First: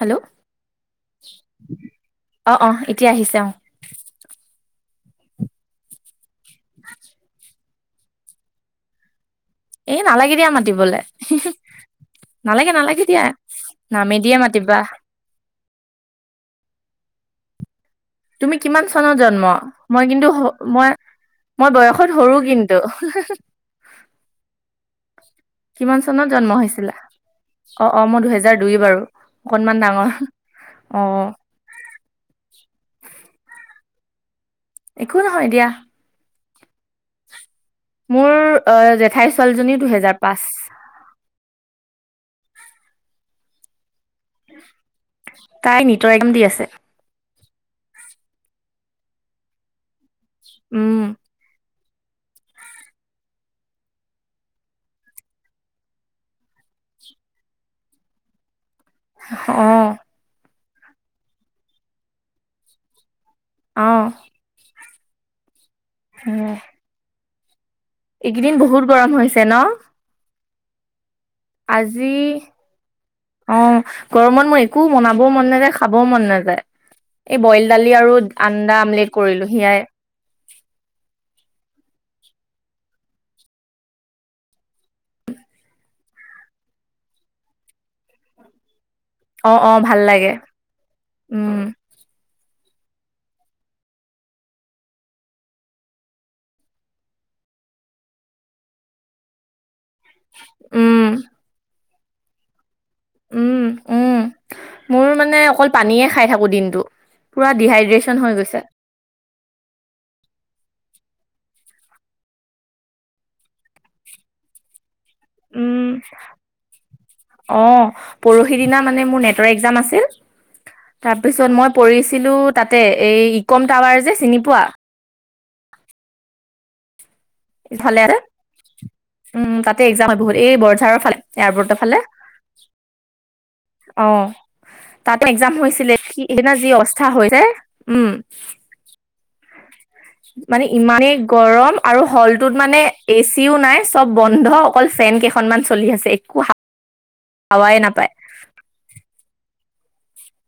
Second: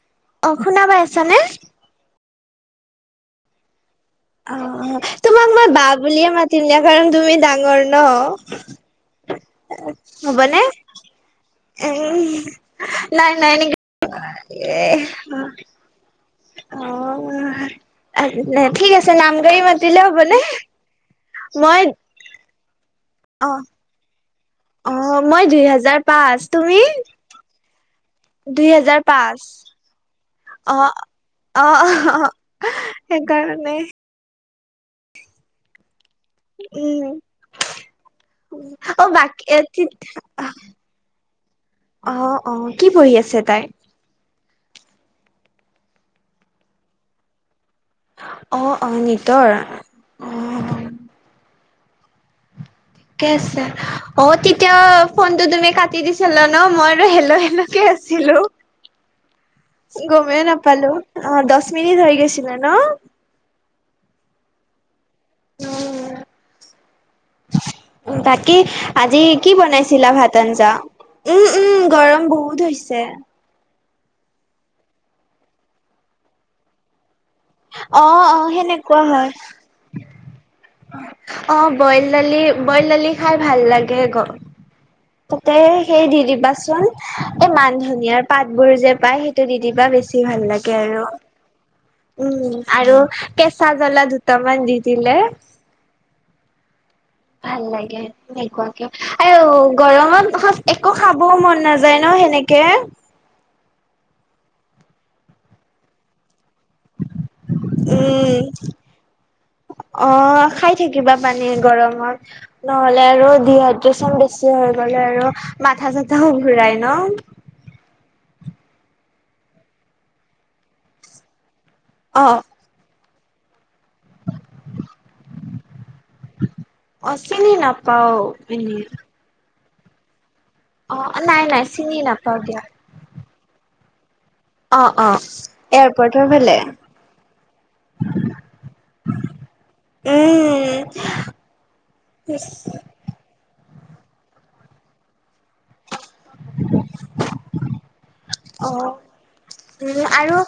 Hello, অ শুনা পাই আছানে? অ', অ', এতিয়া আহিছে অ'। অ', তোমাক মই বা বুলিয়ে মাতিম দিয়া কাৰণ তুমি ডাঙৰ ন'। এই নালাগে দিয়া হ'বনে? মাতিবলে। হিহি। উম নালাগে, নালাগে দিয়া, নাই নাই নেকি নামে দিয়ে মাতিবা। এ অ'। তুমি কিমান ঠিক আছে চনত নাম জন্ম? গাড়ী মাতিলে মই কিন্তু হ'বনে? মই মই বয়সত সৰু কিন্তু। অ অ', মই দুই কিমান হেজাৰ চনত পাঁচ জন্ম তুমি হৈছিলা? অ', অ', মই দুহেজাৰ দুই হেজাৰ বাৰু। পাঁচ অকনমান ডাঙৰ। অ', অ', অ', অ', সেইকাৰণে। একো নহয় দিয়া। উম। মোৰ অ', বা জেঠাই ছোৱালীজনী কি দুহেজাৰ পাঁচ [unintelligible] অ', অ', কি পঢ়ি আছে তাই? তাই নিটৰ এক্সাম দি আছে। অ', অ', নিটৰ? অ উম। ঠিকে আছে। অ', তেতিয়া ফোনটো তুমি কাটি দিছিলা ন'? মই আৰু হেল্ল' হেল্ল' কে আছিলো। অ'। গমেই নাপালোঁ। অ', দশ মিনিট হৈ গৈছিলে ন'? অ'। [unintelligible] [unintelligible] এইকেইদিন তাকে, বহুত গৰম আজি হৈছে কি ন বনাইছিলা ভাত-আঞ্জা? আজি অ', গৰমত মোৰ একো বনাবও মন নাযায় খাবও মন নাযায় এই বইল দালি অ আৰু অ আন্দা সেনেকুৱা আমলেট হয় কৰিলো সিয়াই অ', বইল দালি বইল দালি খাই ভাল লাগে গ [unintelligible] তাতে সেই দি দিবাচোন, এই মান ধনিয়াৰ পাতবোৰ যে পাই সেইটো দিদিবা বেছি ভাল লাগে আৰু উম, উম, আৰু কেঁচা জ্বলা দুটামান দি দিলে ভাল লাগে তেনেকুৱাকে, আৰু গৰমত একো উম খাবও মন নাযায় যায় ন সেনেকে উম, উম, মোৰ মানে অকল পানীয়ে খাই থাকোঁ দিনটো পুৰা ডিহাইড্ৰেচন হৈ উম গৈছে অ', খাই থাকিবা পানী গৰমত। নহলে আৰু ডিহাইড্ৰেচন বেছি হৈ গলে, আৰু উম মাথা চাথাও ঘূৰাই ন। অ', পৰহি দিনা মানে মোৰ নেটৰ একজাম আছিল তাৰপিছত মই অ পৰিছিলোঁ, তাতে এই ইকম টাৱাৰ যে চিনি পোৱা অ', চিনি ইফালে নাপাও আছে, এনেই উম, তাতে একজাম হয় বহুত এই বৰঝাৰৰ ফালে নাই নাই এয়াৰপৰ্টৰ ফালে চিনি নাপাও দিয়া অ, অ অ তাতে একজাম হৈছিলে স, এয়াৰপৰ্টৰ সেইদিনা ফালে যি অস্থা হৈছে উম, [unintelligible] মানে উম ইমানেই গৰম আৰু হ'লটোত মানে। এচিও নাই চব বন্ধ অকল ফেন কেইখনমান চলি আছে। একো হাৱাই নাপায়। অ, উম, আৰু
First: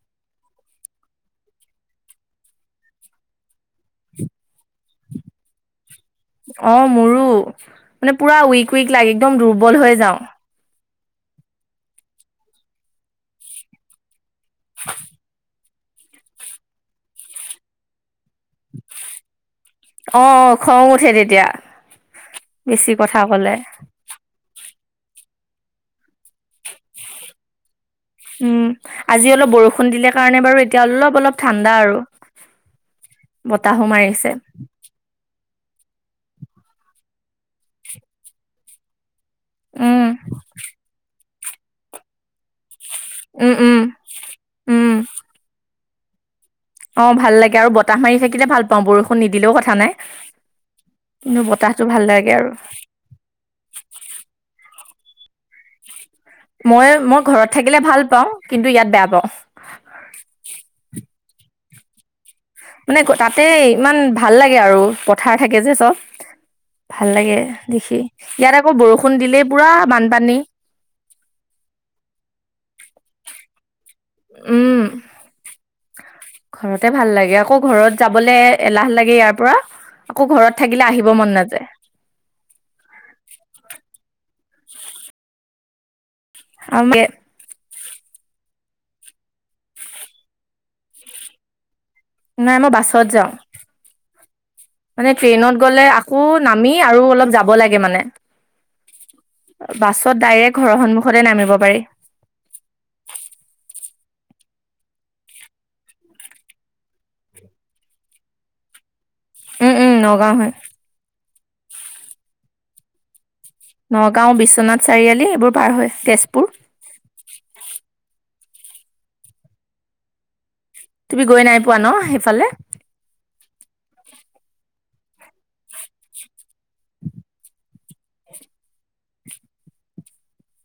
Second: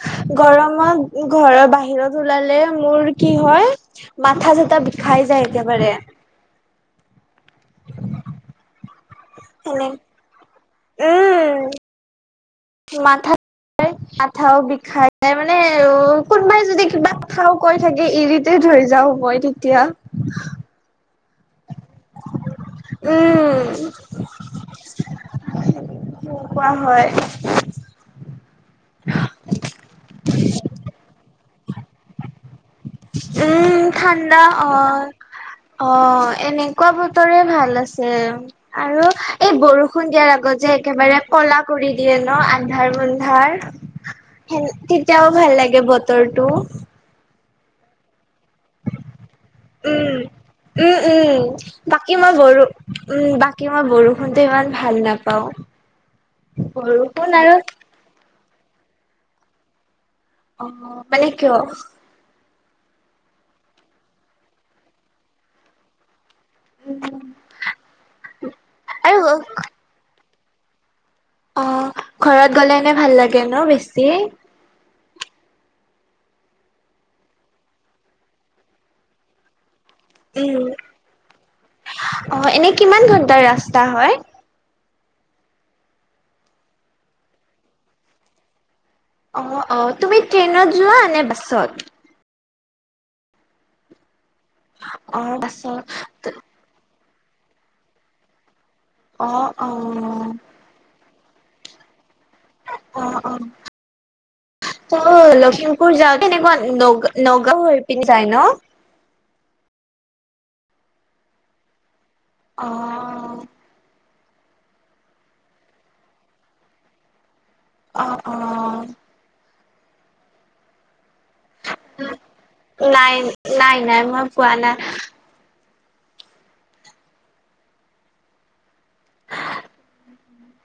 গৰমত ঘৰৰ বাহিৰত ওলালে মোৰ কি হয়। মাথা চাথা বিষাই যায় একেবাৰে। অ, মোৰো মানে পুৰা উইক, উইক লাগে একদম দুৰ্বল সেনে হৈ যাওঁ। উম, মাথা আঠাও বিষাই মানে অ, কোনোবাই যদি কিবা কথা কৈ থাকে ইৰি তেত, হৈ যাওঁ মই তেতিয়া। অ, খং উঠে তেতিয়া বেছি কথা ক'লে। [inaudible] কোৱা হয়। উম, আজি অলপ বৰষুণ দিলে কাৰণে বাৰু এতিয়া অলপ অলপ ঠাণ্ডা আৰু। বতাহো উম, মাৰিছে ঠাণ্ডা অ, অ, এনেকুৱা বতৰে ভাল আছে আৰু। এই উম বৰষুণ দিয়াৰ আগত যে একেবাৰে ক'লা কৰি দিয়ে ন আন্ধাৰ উম মুন্ধাৰ। উম সে উম তেতিয়াও ভাল লাগে বতৰটো। অ, ভাল লাগে আৰু বাতাহ মাৰি থাকিলে ভাল পাও বৰষুণ নিদিলেও কথা। নাই উম। উম উম কিন্তু বতাহতটো ভাল বাকী মই লাগে আৰু। বৰো উম, বাকী মই বৰষুণটো ইমান ভাল নাপাওঁ। মই মই বৰষুণ ঘৰত আৰু থাকিলে ভাল পাওঁ কিন্তু ইয়াত বেয়া পাওঁ। অ, মানে কিয়? মানে তাতে ইমান ভাল লাগে আৰু পথাৰ থাকে যে চব। ভাল উম লাগে দেখি ইয়াত আকৌ আৰু বৰষুণ দিলেই পুৰা বানপানী। অ, ঘৰত গ'লে এনে ভাল লাগে ন বেছি। উম, ঘৰতে ভাল লাগে আকৌ ঘৰত যাবলৈ এলাহ লাগে ইয়াৰ পৰা। আকৌ ঘৰত উম থাকিলে আহিব মন নাযায়। অ, এনে কিমান ঘণ্টাৰ ৰাস্তা হয়। [unintelligible] অ, অ, তুমি ট্ৰেইনত যোৱা নে বাছত। নাই মই বাছত যাওঁ মানে অ ট্ৰেইনত গ'লে আ আকৌ বাছত নামি আৰু অলপ যাব লাগে মানে অ অ বাছত ডাইৰেক্ট। ঘৰৰ সন্মুখতে নামিব পাৰি। অ, অ, ত' লখিমপুৰ যা কেনেকুৱা নগ নগাঁও হৈ পিনি যায় ন। উম, উম, নগাঁও হৈ। অ, নগাঁও বিশ্বনাথ চাৰিআলি এইবোৰ পাৰ হয় তেজপুৰ। অ, অ, তুমি গৈ নাই পোৱা ন সেইফালে। নাই নাই নাই মই পোৱা নাই।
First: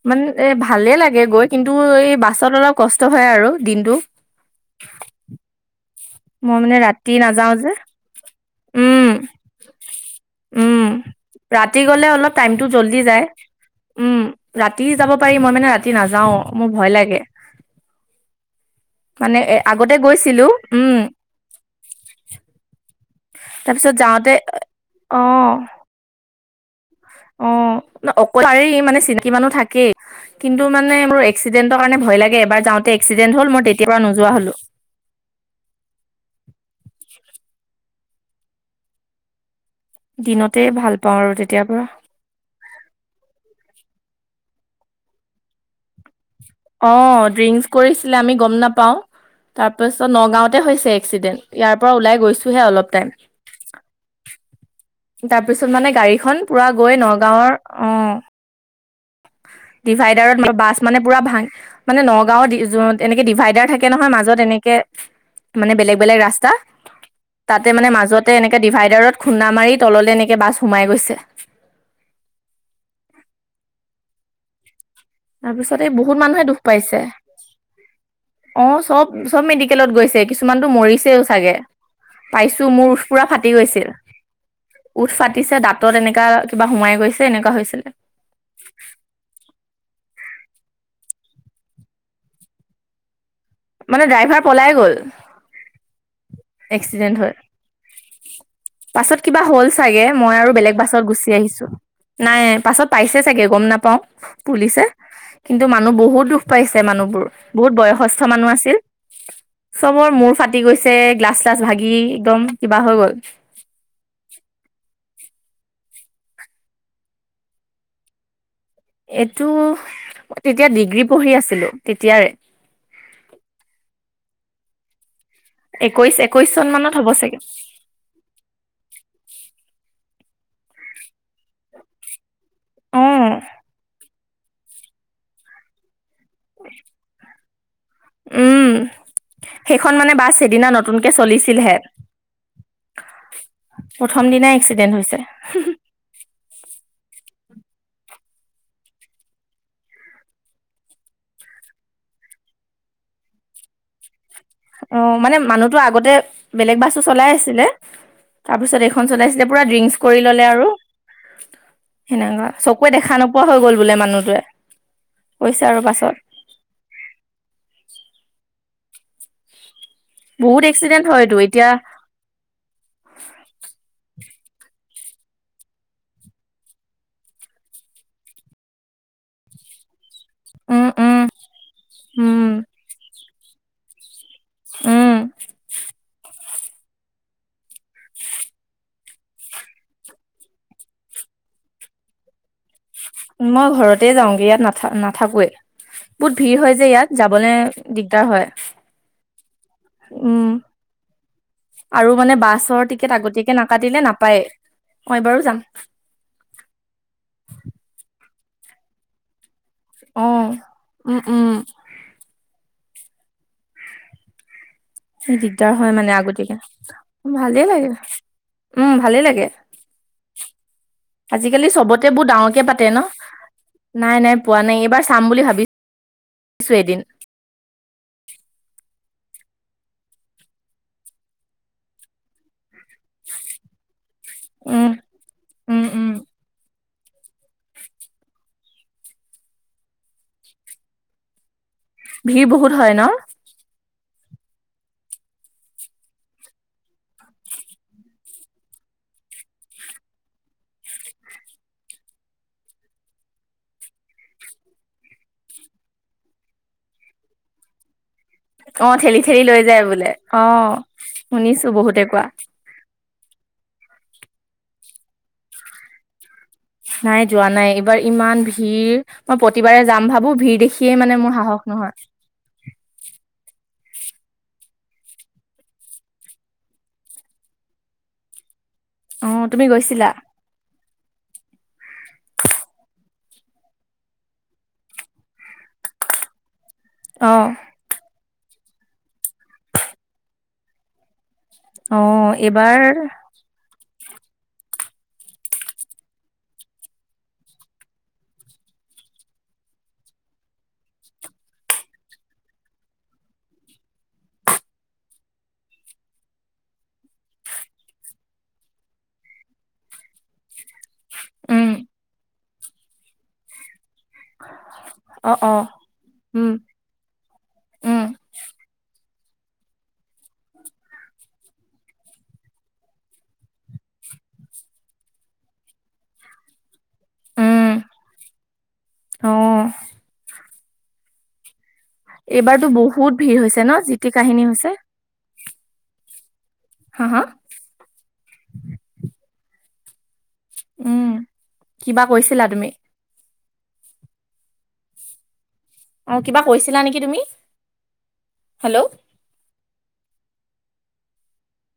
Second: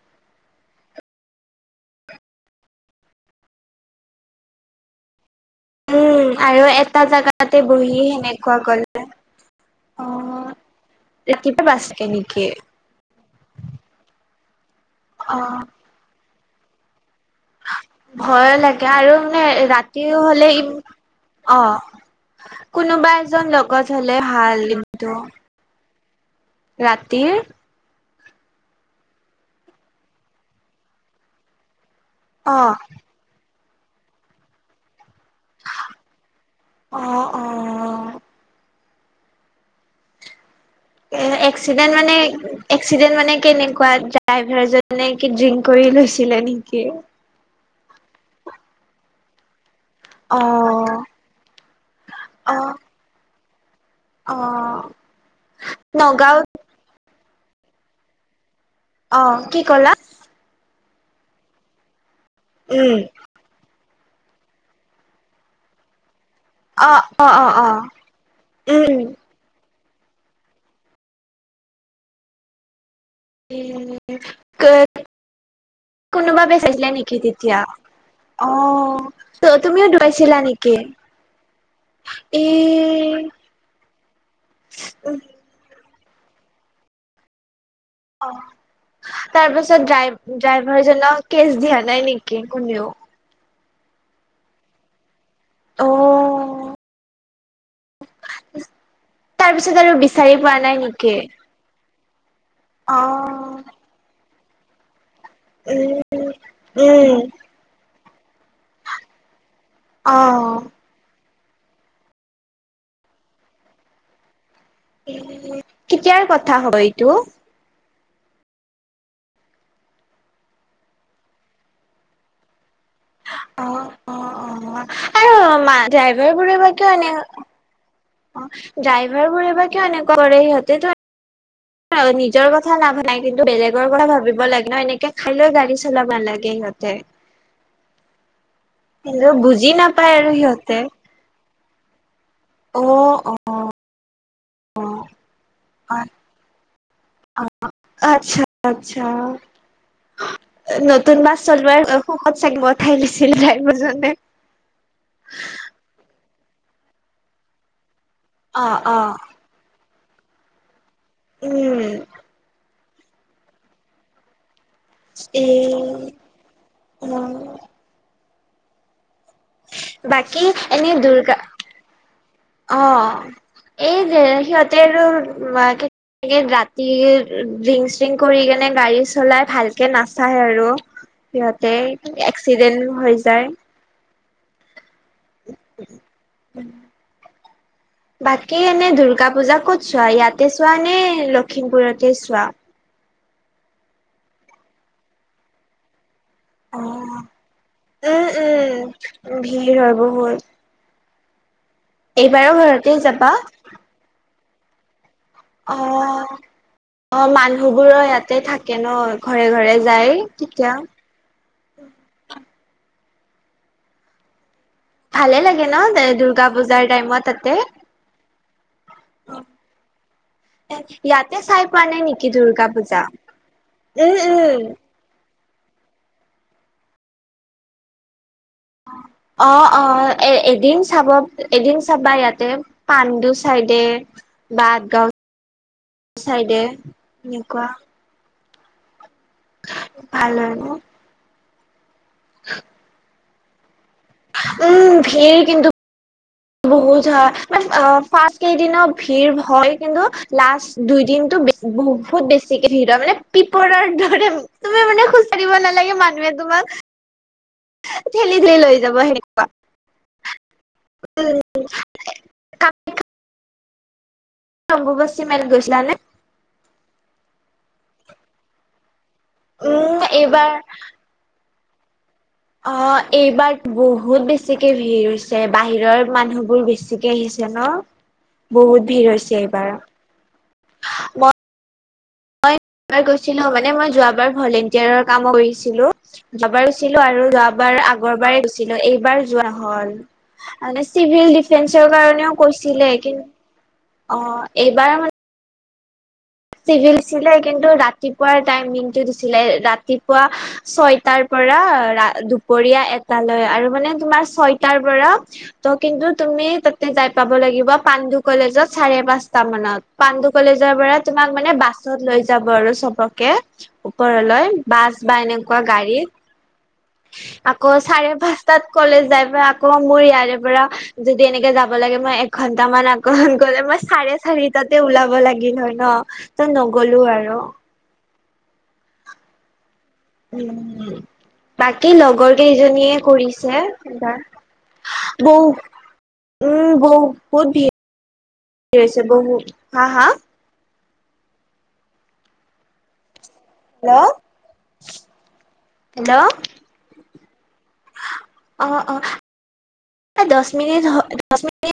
মান এ ভালেই লাগে গৈ, কিন্তু এই বাছত অলপ কষ্ট হয় আৰু দিনটো। উম, মই আৰু মানে এটা ৰাতি নাযাও জেগাতে যে বহি সেনে কোৱা ক'লে উম অ, উম ৰাতিপুৱা ৰাতি বাচ গ'লে অলপ কেনেকি। টাইমটো জল্দি যায় উম, ৰাতি যাব পাৰি মই অ'। মানে ৰাতি নাযাও মোৰ ভয় লাগে। ভয় লাগে আৰু মানে এ আগতে ৰাতি গৈছিলো হ'লে ই উম অ, কোনোবা এজন তাৰপিছত লগত হ'লে যাওঁতে ভাল কিন্তু। অ ৰাতিৰ অ অকল পাৰি মানে চিন্তি মানুহ থাকেই কিন্তু মানে মোৰ এক্সিডেন্টৰ কাৰণে ভয় লাগে এবাৰ অ', যাওঁতে এক্সিডেণ্ট হল মই তেতিয়াৰ পৰা নোযোৱা হ'লো অ অ দিনতে ভাল পাওঁ এ আৰু তেতিয়াৰ পৰা এক্সিডেণ্ট মানে এক্সিডেণ্ট মানে কেনেকুৱা ড্ৰাইভাৰজনে কি ড্ৰিংক কৰি লৈছিলে নেকি অ ড্ৰিংকচ কৰিছিলে আমি গম নাপাওঁ তাৰপিছত নগাঁওতে হৈছে অ', এক্সিডেণ্ট ইয়াৰ পৰা ওলাই গৈছোহে অ', অলপ টাইম অ তাৰপিছত মানে নগাঁও গাড়ীখন পুৰা গৈ নগাঁওৰ অ অ কি ক'লা ডিভাইডাৰত বাছ মানে পুৰা ভাং মানে নগাঁওত দি যো উম এনেকে ডিভাইডাৰ থাকে কে নহয় মাজত এনেকে মানে বেলেগ বেলেগ ৰাস্তা অ অ অ তাতে অ মানে মাজতে এনেকে উম ডিভাইডাৰত খুন্দা মাৰি তললে এনেকে বাছ সোমাই গৈছে ক তাৰ পিছত এই বহুত কোনোবা মানুহে দুখ বেচাইছিলে পাইছে। নেকি তেতিয়া অ চব চব ত তুমিও মেডিকেলত গৈছে ধুৱাইছিলা কিছুমানটো নেকি মৰিছেও চাগে এ পাইছো মোৰ উঠ পুৰা ফাটি গৈছিল উঠ ফা তিছে দাঁত এনেকা কিবা সোমাই গৈছে এনেকুৱা হৈছিলে অ তাৰ পাছত ড্ৰাই ড্ৰাইভাৰ জনক কেচ দিয়া নাই নেকি কোনেও মানে ড্ৰাইভাৰ পলাই গ'ল অ এক্সিডেণ্ট হয় পাছত কিবা তাৰ হ'ল পিছত আৰু চাগে মই বিচাৰি আৰু পোৱা বেলেগ নাই বাছত নেকি গুচি আহিছো নাই পাছত অ পাইছে চাগে গম নাপাও পুলিচে কিন্তু মানুহ উম বহুত দুখ পাইছে উম মানুহবোৰ বহুত বয়সস্থ মানুহ আছিল চবৰ অ মূৰ ফাটি গৈছে গ্লাছ চ্লাছ ভাগি একদম কিবা হৈ গ'ল কেতিয়াৰ কথা হয় এইটো এইটো তেতিয়া ডিগ্ৰী পঢ়ি আছিলো তেতিয়াৰে অ অ অ আৰু একৈশ ড্ৰাইভাৰ একৈশ চন বোৰেবা মানত কিয় হ'ব এনে চাগে অ ড্ৰাইভাৰ বোৰেবা কিয় এনেকুৱা কৰে সিহঁতেতো নিজৰ কথা অ নাভানাই কিন্তু বেলেগৰ কথা ভাবিব লাগে ন এনেকে খাই লৈ গাড়ী লাব নালাগে সিহঁতে উম কিন্তু বুজি সেইখন মানে নাপায় আৰু বাছ সেইদিনা সিহঁতে নতুনকে চলিছিলহে অ' অ' প্ৰথম দিনাই এক্সিডেণ্ট হৈছে আচ্ছা আচ্ছা নতুন বাছ চলোৱাৰ সুখত চাগি উঠাই দিছিল ড্ৰাইভৰজনে অ মানে মানুহতো আগতে বেলেগ বাছো চলাই আছিলে তাৰপিছত অ' এইখন অ' চলাইছিলে উম [unintelligible] কৈ দেখা নোপোৱা হৈ গল বোলে মানুহটোৱে এই কৈছে আৰু পাছত অ বাকী বহুত এনে এক্সিডেন্ট হয়তো দুৰ্গা এতিয়া অ এই যে সিহঁতে আৰু একে ৰাতি ডিং চ্ৰিং কৰি কিনে গাড়ী চলাই ভাল কে নাচায় আৰু উম উম সিহঁতে উম এক্সিডেন্ট হৈ যায় উম বাকী এনেই দুূৰ্গা পূজা ক'ত চোৱা ইয়াতে চোৱা নে লখিমপুৰতে চোৱা মই ঘৰতে যাওঁগে ইয়াত না নাথাকোৱে বহুত ভিৰ হয় যে ইয়াত অ', যাবলৈ উম, দিগদাৰ হয় ভিৰ হয় বহুত উম আৰু মানে এইবাৰো বাছৰ ঘৰতে টিকেট যাবা? আগতীয়াকে নাকাটিলে নাপায় অ অ মানুহবোৰ ইয়াতে থাকে ন ঘৰে ঘৰে যায় অ তেতিয়া। উম উম ভালে লাগে দিগদাৰ হয় মানে ন দুৰ্গা আগতিাকে পূজাৰ টাইমত তাতে? ভালেই লাগে উম ভালে লাগে ইয়াতে চাই আজিকালি পোৱা নাই চবতে বহু নেকি ডাঙৰকে দুৰ্গা পাতে ন পূজা? উম নাই নাই পোৱা উম। নাই এইবাৰ চাম বুলি ভাবিছো এদিন অ অ এ এদিন চাব এদিন চাবা ইয়াতে পাণ্ডু চাইডে বাতগাঁও চাইডে এনেকুৱা [inaudible] ভাল হয় ন ভিৰ বহুত হয় ন উম ভিৰ কিন্তু বহুত হয় মান ফাৰ্ষ কেইদিনৰ ভিৰ হয় কিন্তু লাষ্ট দুই দিনতটো বে বহুত বেছিকে ভিৰ মানে পিপৰাৰ দৰে তুমি মানে খোজকাৰিব নালাগে মানুহে তোমাক ঠেলি দি অ ঠেলি ঠেলি লৈ যায় বোলে অ শুনিছো বহুতে কোৱা অম্বুবাচী মেলাত গৈছিলা নে নাই যোৱা নাই এইবাৰ ইমান ভিৰ মই প্ৰতিবাৰে উম যাম ভাবো এইবাৰ ভিৰ দেখিয়ে মানে মোৰ সাহস নহয় অ এইবাৰ বহুত বেছিকে ভিৰ হৈছে বাহিৰৰ মানুহ বোৰ বেছি বিকে আহিছে ন বহুত ভিৰ অ হৈছে তুমি এইবাৰ গৈছিলা? মই এবাৰ গৈছিলো মানে মই যোৱ বাৰ ভলেন্টিয়াৰৰ কাম কৰিছিলো যোৱাবাৰ গছিলো আৰু অ যোৱাবাৰ আগৰ বাৰে গৈ এইবাৰ যোৱা হ'ল মানে চিভিল দিফেন্সৰ অ কাৰণেও এইবাৰ কৈছিলে কিন্তু অ এইবাৰ মান চিভিলছিলে কিন্তু ৰাতিপুৱাৰ টাইমিংটো দিছিলে ৰাতিপুৱা ছয়টাৰ পৰা ৰা দুপৰীয়া এটালৈ আৰু মানে তোমাৰ ছয়টাৰ পৰা ত কিন্তু তুমি তাতে যাই পাব লাগিব পাণ্ডু কলেজত চাৰে পাঁচটা মানত পাণ্ডু কলেজৰ বাৰাত তোমাক মানে উম বাছত লৈ যাব আৰু চবকে ওপৰলৈ বাছ বা অ অ এনেকুৱা গাড়ী উম আকৌ উম চাৰে পাঁচটাত কলেজ যাই প আকৌ মোৰ ইয়াৰে পৰা যদি এনেকে যাব লাগে মই এঘন্ট মান আকৰমণ কৰিলে মই চাৰে চাৰিটাতে ওলাব লাগিল হয় ন তই নগলো আৰু উম অ উম বাকী লগৰ এইবাৰতো কেইজনীয়ে বহুত ভিৰ কৰিছে হৈছে ন যি টি কাহিনী হৈছে। এবাৰ বৌ উম হা হা? বহুুত ভিৰ হৈছে বহুত হা হা উম কিবা কৈছিলা তুমি হেল্ল' আৰু হেল্ল' কিবা কৈছিলা নেকি তুমি অ হেল্ল'? অ দহ মিনিট দহ মিনি